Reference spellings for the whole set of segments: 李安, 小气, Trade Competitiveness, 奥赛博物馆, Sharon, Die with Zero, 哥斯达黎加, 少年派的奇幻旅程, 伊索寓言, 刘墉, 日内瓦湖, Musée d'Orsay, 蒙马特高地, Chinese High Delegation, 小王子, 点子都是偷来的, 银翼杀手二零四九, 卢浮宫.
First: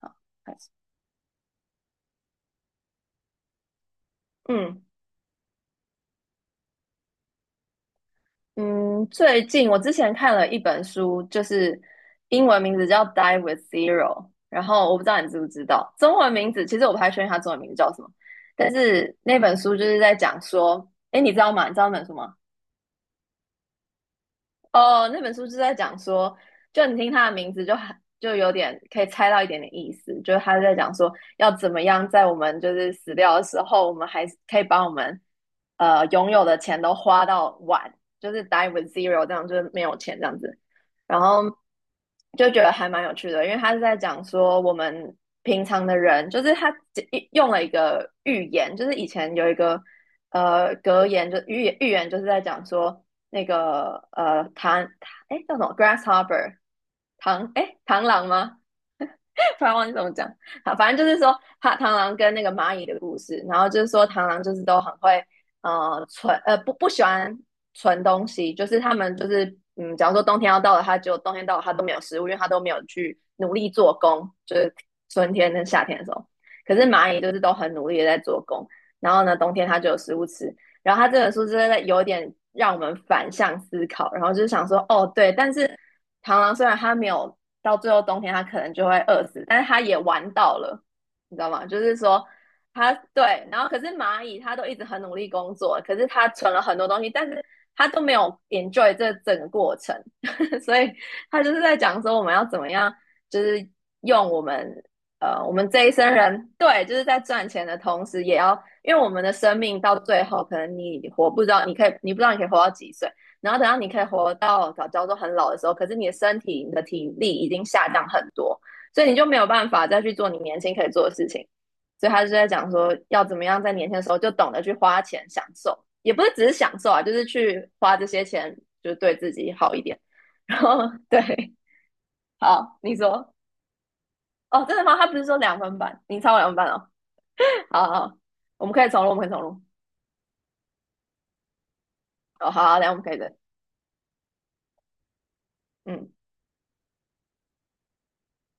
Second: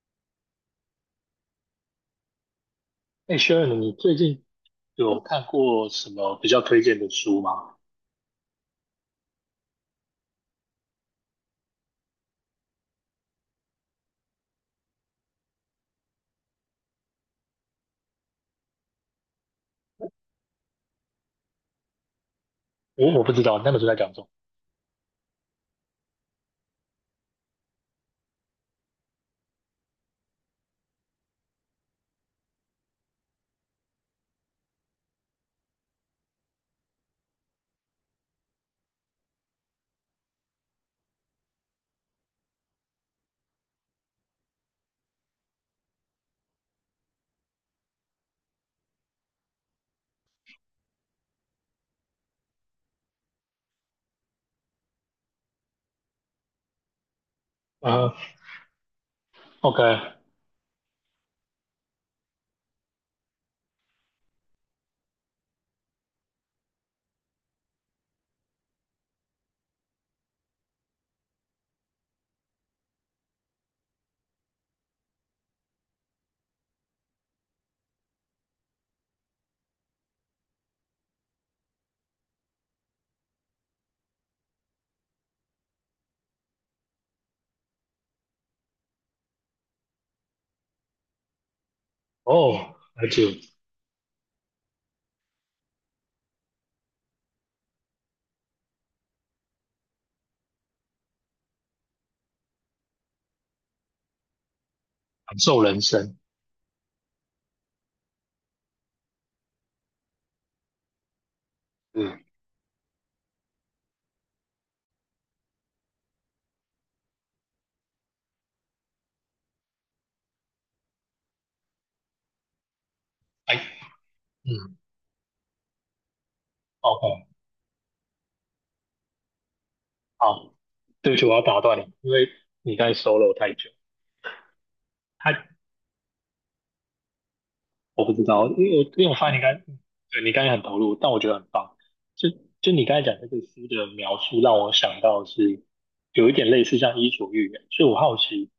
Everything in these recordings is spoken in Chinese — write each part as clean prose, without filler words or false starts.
好，开始。哎，Sharon，你最近嗯有看过什么比较推荐的书吗？嗯，最近我之前看了一本书，就是英文名字叫《Die with Zero》，然后我不知道你知不知道，中文名字其实我不太确定它中文名字叫什么，但是那本书就是在讲说，哎，你知道吗？你知道那本书吗？我不知道你那本书在讲什么。哦，那本书是在讲说，就你听它的名字就很就有点可以猜到一点点意思，就是他在讲说要怎么样在我们就是死掉的时候，我们还是可以把我们拥有的钱都花到完，就是 die with zero 这样，就是没有钱这样子。然后就觉得还蛮有趣的，因为他是在讲说我们平常的人，就是他用了一个寓言，就是以前有一个格言就寓言预言就是在讲说那个哎叫什么 grasshopper 哎螳啊螂吗？突然忘记怎，OK，么讲。好，反正就是说，他螳螂跟那个蚂蚁的故事，然后就是说，螳螂就是都很会，不喜欢存东西，就是他们就是，嗯，假如说冬天要到了，它就冬天到了，它都没有食物，因为它都没有去努力做工，就是春天跟夏天的时候。可是蚂蚁就是都很努力的在做工，然后呢，冬天它就有食物吃。然后它这本书真的有点让我们反向思考，然后就是想说，哦，对，但是螳螂虽然它没有到最后冬天它可能就会饿死，但是它也玩到了，你知道吗？就是说哦，它了解，对，然后可是蚂蚁它都一直很努力工作，可是它存了很多东西，但是它都没有 enjoy 这整个过程，所以它就是在讲说我们要怎么样，就是用我们。感我受们人这一生生。人，对，就是在赚钱的同时，也要，因为我们的生命到最后，可能你活不知道，你可以，你不嗯，知道你可以活到几岁，然后等到你可以活到早教都很老的时候，可是你的身体、你的体力已经下降很多，所以你就没有办法再去做你年轻可以做的事情。所以他就在讲说，要怎么哎，样在年轻的时候就懂得去嗯花钱享受，也不是只是享受啊，就是，OK，去花这些钱，就是对自己好一点。好，然后对不对，起，我要打断你，因为你好，刚你才 说 solo 太久。哦，真的吗？他不是说太。两分半，你超过两分半哦。好我不好，知道，因我们为我可以重因为录，我我们可以发现重你刚录。才很投入，但我觉得很棒。就哦，好，就好，等一你下我刚们才可以讲这的。个书的描述，让我想到是嗯，有一点类似像《伊索寓言》，所以我好奇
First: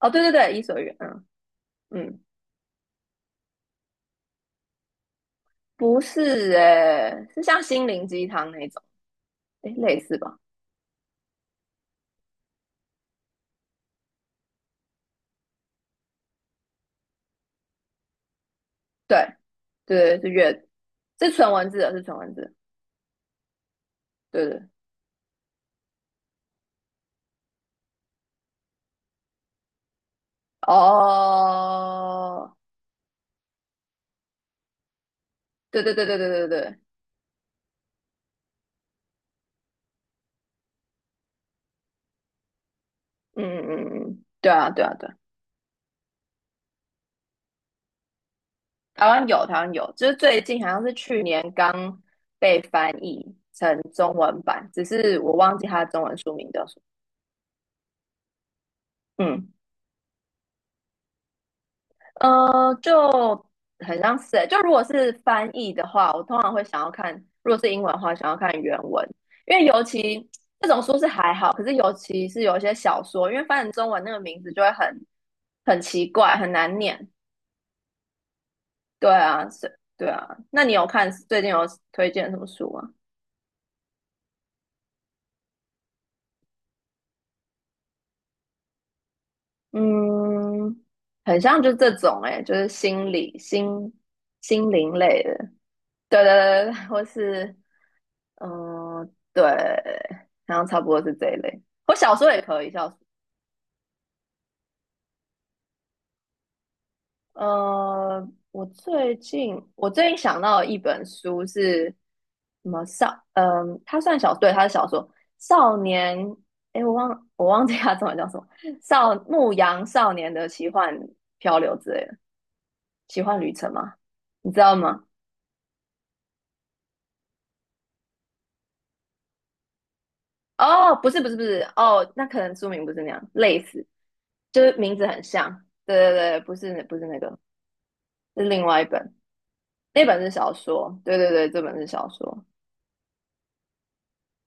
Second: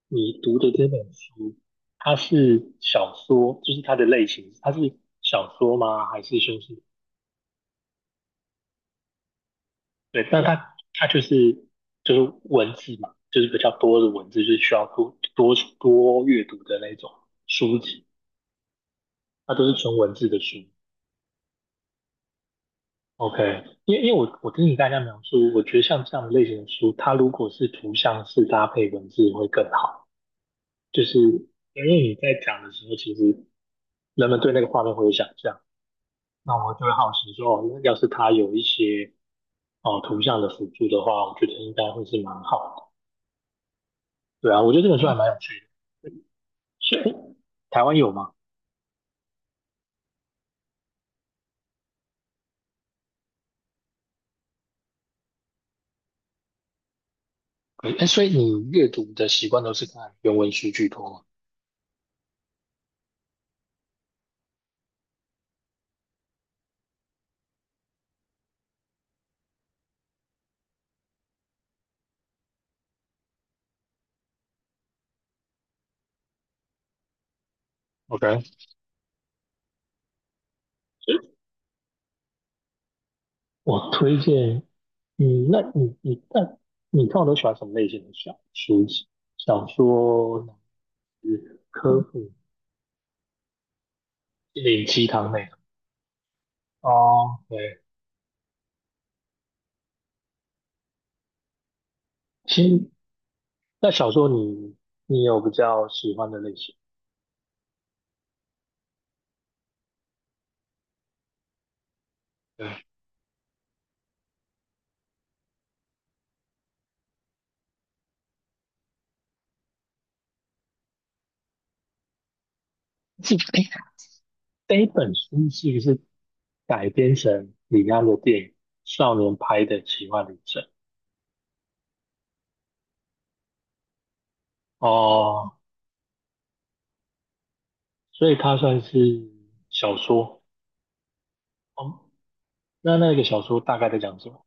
哦，对对你对，读伊的索寓这言，本嗯书，它嗯，是小说，就是它的类型，它是小说不吗？还是是就是诶、是像心灵鸡汤那种，诶、类似对？吧？但它就是文字嘛，就是比较多的文字，就是需要多多阅读的那种书籍，对它都是纯文对，字是的阅，书。是纯文字的，是纯文字的，OK，因为我对我听对，你大家描述，我觉得像这样的类型的书，它如果是图像式搭配文字会更好。就是因为你在哦，讲的时候，其实人们对那个画面会有想象，对对对对对对那我对，就会好奇说，哦，要是它有一些哦图像的辅助的话，我觉得应该会是蛮好的。嗯嗯嗯嗯，对对啊，啊我觉得对这啊本书对啊还蛮有趣的。所以台湾有吗？台湾有台湾有，就是最近好像是去年刚被翻译成中文版，只是我忘记它的中文书名叫什哎，所以你阅读么，的嗯。习惯都是看原文书居多吗就很像是欸，就如果是翻译的话，我通常会想要看，如果是英文的话，想要看原文，因为尤其这种书是还好，可是尤其是有一些小说，因为翻成中文那个名字就会很很奇怪，很难念。？OK，对啊，是，对啊。那你有看最近有推荐什么书吗？我推荐那你你看我都喜欢什么类型的小书籍？小说、嗯，很像是就这科种普、哎、欸就是心理心心心灵灵鸡类汤那的，种？对对对，对或哦，是对，嗯，对，然后差不多是这一类。我小说也可其以，小实说。那小说你有比较喜欢的类型？我最近想到一本书是什对，么少？它算小，对，它是小说。少年，诶，我忘记它中文叫什么，牧羊少年的奇幻漂流之类的，奇幻旅程吗？你知道这一吗？本书是不是改编成李安的电影《少年派的奇幻旅程》？哦，不是不是不是，哦，那可能书名不是那样，类似，就是名字很哦，像。对对对，不是不是那个，所以是它另算外一本。是小那本是说。小说，对对对，这本是哦，小说。那那个小说大概在讲什么？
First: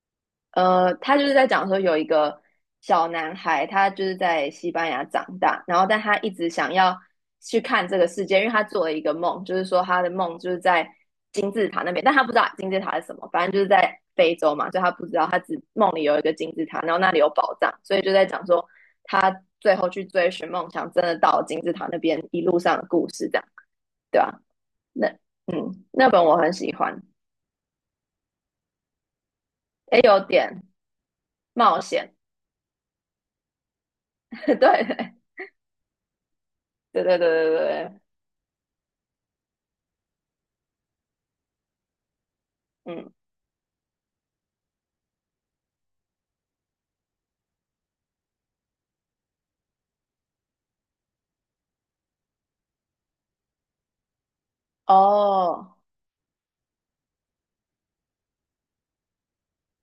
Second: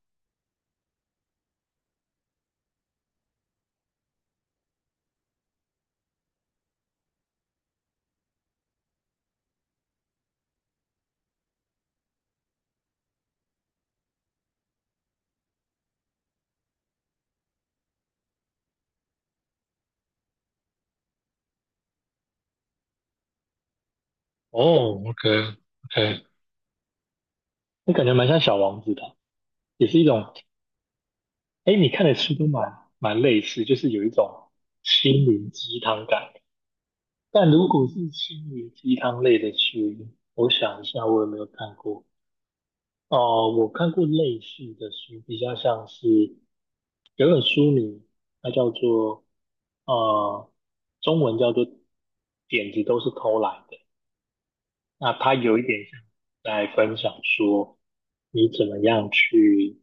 他就是在讲说有一个小男孩，他就是在西班牙长大，然后但他一直想要去看这个世界，因为他做了一个梦，就是说他的梦就是在金字塔那边，但他不知道金字塔是什么，反正就是在非洲嘛，所以他不知道，他只梦里有一个金字塔，然后那里有宝藏，所以就在讲说他最后去追寻梦想，真的到金字塔那边一路上的故事，这样对吧、哦那，OK 那本 OK，我很喜欢，那感觉蛮像《小王子》的，也是也一有种。点。哎，冒你看险，的书都蛮类似，就是有一 种对对心灵鸡汤感。对对对但如果是对，心灵鸡汤类的书，我想一下，我有没有看过？嗯，哦、我看过类似的书，比较像是有一本书名，它叫做呃，中文叫做"点子都是偷来的"。那他有一哦，点像在分享说，你怎么样去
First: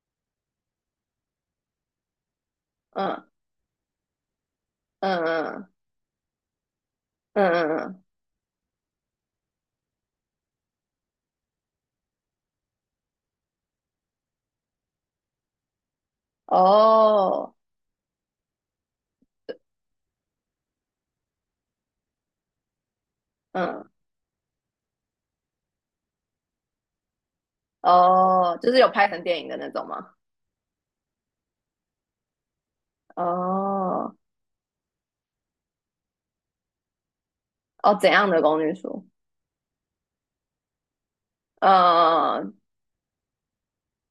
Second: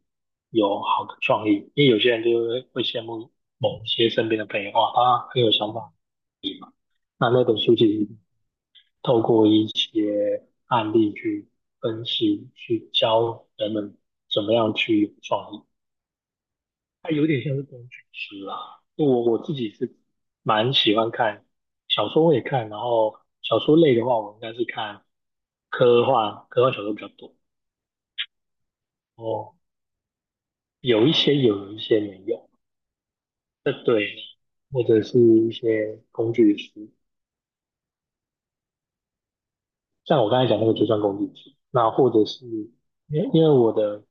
有好的创意，因为有些人就会羡嗯慕某些身边的朋友，哇，嗯他很有嗯想法。那嗯那本书嗯其嗯，实透过一些案例去分析，去教人们怎么样去有创意，它有点哦，像是工具书啦。我自己是蛮喜欢看小说，我也看，然后小说嗯类的话，我应该是看科幻，科幻小说比较多。哦，就是有拍成电影的哦，那种吗？有一些有，有一些没有。这对，哦或者是一些工具书，哦，怎样的公寓书？像我刚才讲那个就算工具书。那或者嗯，嗯嗯是嗯因为我的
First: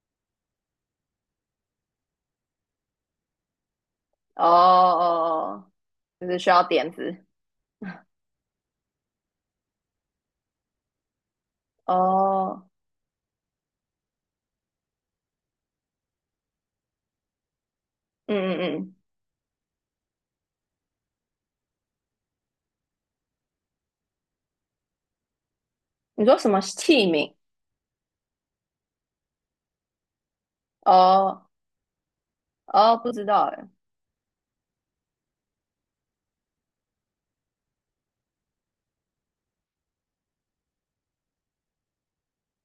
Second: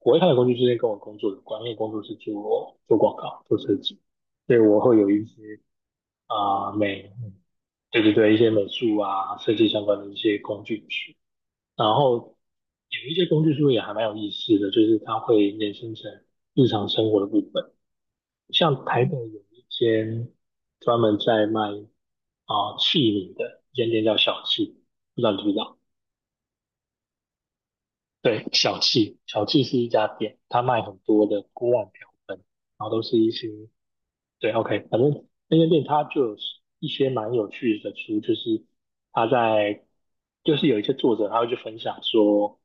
我会看的工具书是跟我工作的关，因为工作是做广告、做设计，哦所以我会有一些哦，就是需要啊、点美，子。对对对，一些美术啊、设计相关的一些工具书。然后哦，有一些工具书也还蛮有意思的，就是它会衍生成日常生活的部分。嗯嗯像嗯，台北有一间专门在卖啊器皿的一间店叫小气，不知道你知不知道？你说什么器皿？对，小气，小气是一家店，它卖很多的哦锅碗瓢盆，然后哦，都不是知一道些哎，对，OK，反正那间店它就有一些蛮有趣的书，就是他在就是有一些作者他会去分享说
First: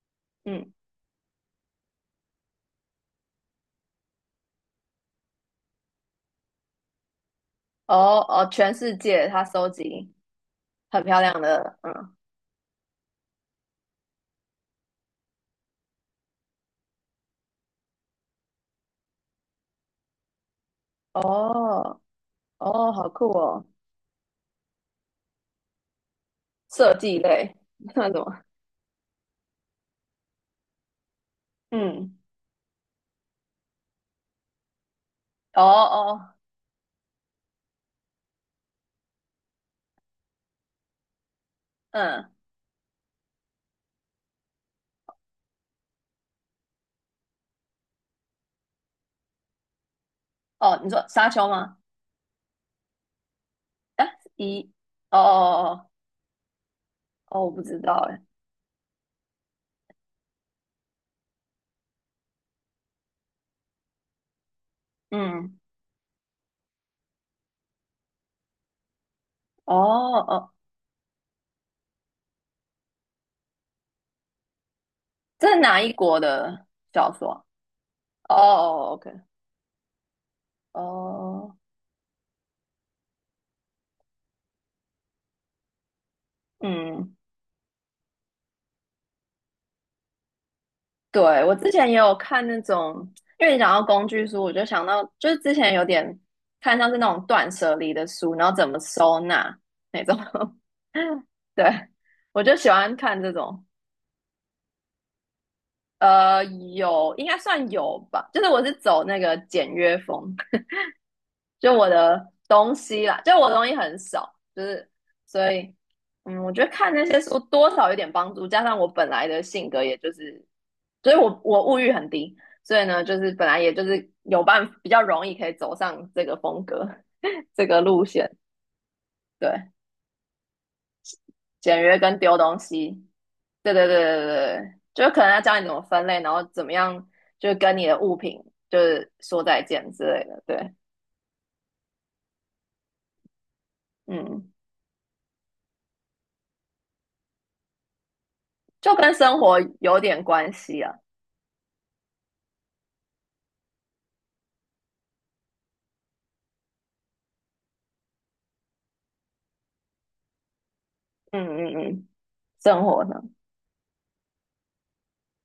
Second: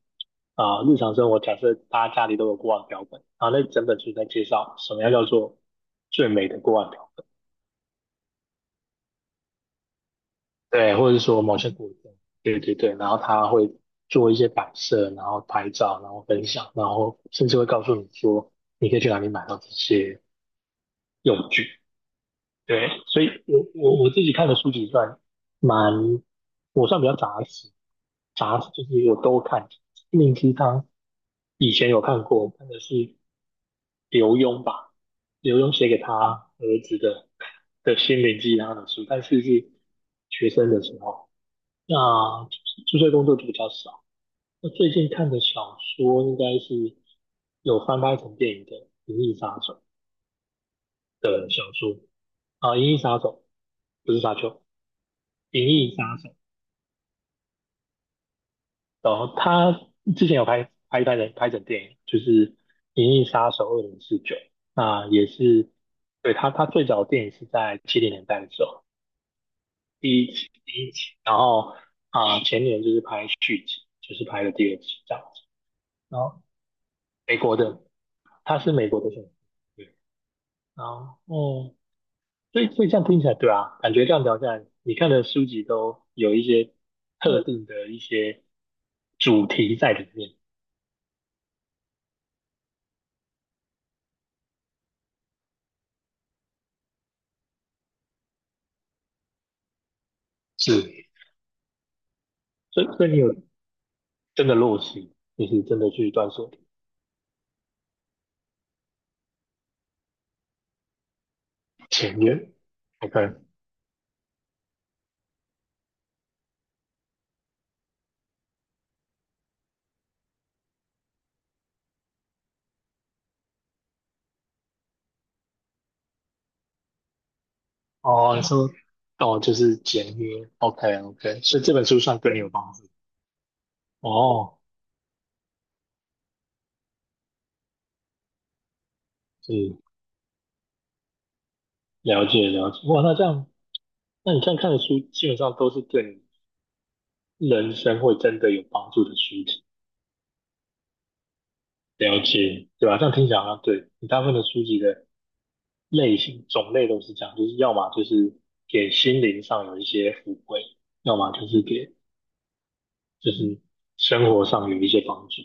嗯，啊、日常生活假设大家家里都有锅碗瓢盆，然后那整本书在介绍什么样叫做最美的锅碗瓢盆。哦哦，全世界他收集对，很或者漂亮说某些的，国家，嗯，对对对，然后他会做一些摆设，然后拍照，然后分享，然后甚至会告诉你说你可以去哪里买到这些用具。哦。对，哦，好所酷以哦，我自己看的书籍算蛮，我设算比较计杂类 食，那什么？杂食就是我都看。心灵鸡汤以前有嗯，看过，看的是刘墉吧，刘哦墉写给哦，他儿子的心灵鸡汤的书，但是是学生的时候。那嗯，注册工作就比较少。那最近看的小说应该是有翻拍成电影的《银翼杀手》哦，你说沙丘的小吗？说啊，银翼杀手》啊，不是沙丘，一，哦《银哦翼杀手》。哦哦，我不知道哎，然后他之前有拍成电影，就是《银翼杀手二零四九》，那也嗯，是对他最早的电影是在七零年代的时候哦哦，第一期，然后啊、前年就是拍续集，就是拍了第二集这样子。这是哪一国然后的小说美国的啊哦他是美哦国的，OK，选手。对，然哦，后，所以这样听起来，对啊，感觉这样聊下来，你看的书籍都有一些嗯，特定的一些主题在里面，对，我之前也有看那种，因为你讲到工具书，我就想到，就是之前有点看像是那种断舍离的书，然后怎么收纳那种，是 对，我就喜所以欢所以你看这有种。真的落实，就是真的去断舍离。有，应该算有吧。就是我是走那个简约风，就我前的面 东西 OK，啦，就我的东西很少，就是所以，嗯，我觉得看那些书多少有点帮助，加上我本来的性格，也就是，所以我物欲很低，所以呢，就是本来也就是有办比较容易可以走上这个风格 这个路线，哦，你说哦，就对。是简约 OK OK，所以这简本约书跟算对丢你有东帮助。西。对对对对对，哦，对就是可能要教你怎么分类，然后怎么样，就是跟你的物品就是说再是，见之类的。对，了解了解。哇，那这样，那你这嗯，样看的书，基本上都是对你人生会真的有帮就助的跟书生活籍。有点关系啊。了解，对吧、这样听起来好像对，你大部分的书籍的类型种类都是这样，就是要么就是给心灵上有一些抚慰，要么嗯就是嗯给嗯，生活呢，就是生活上有一些帮助。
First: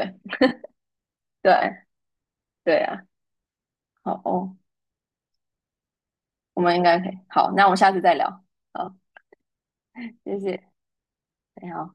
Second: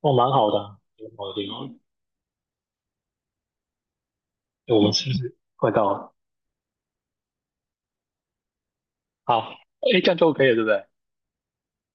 哦，蛮好的啊，蛮好的，挺好的对对啊。好哦，诶我们是不是快到了？我们应该可以。好，那我们下次再聊。好，好，哎，这样就 谢 OK 了，谢，对不对？你好。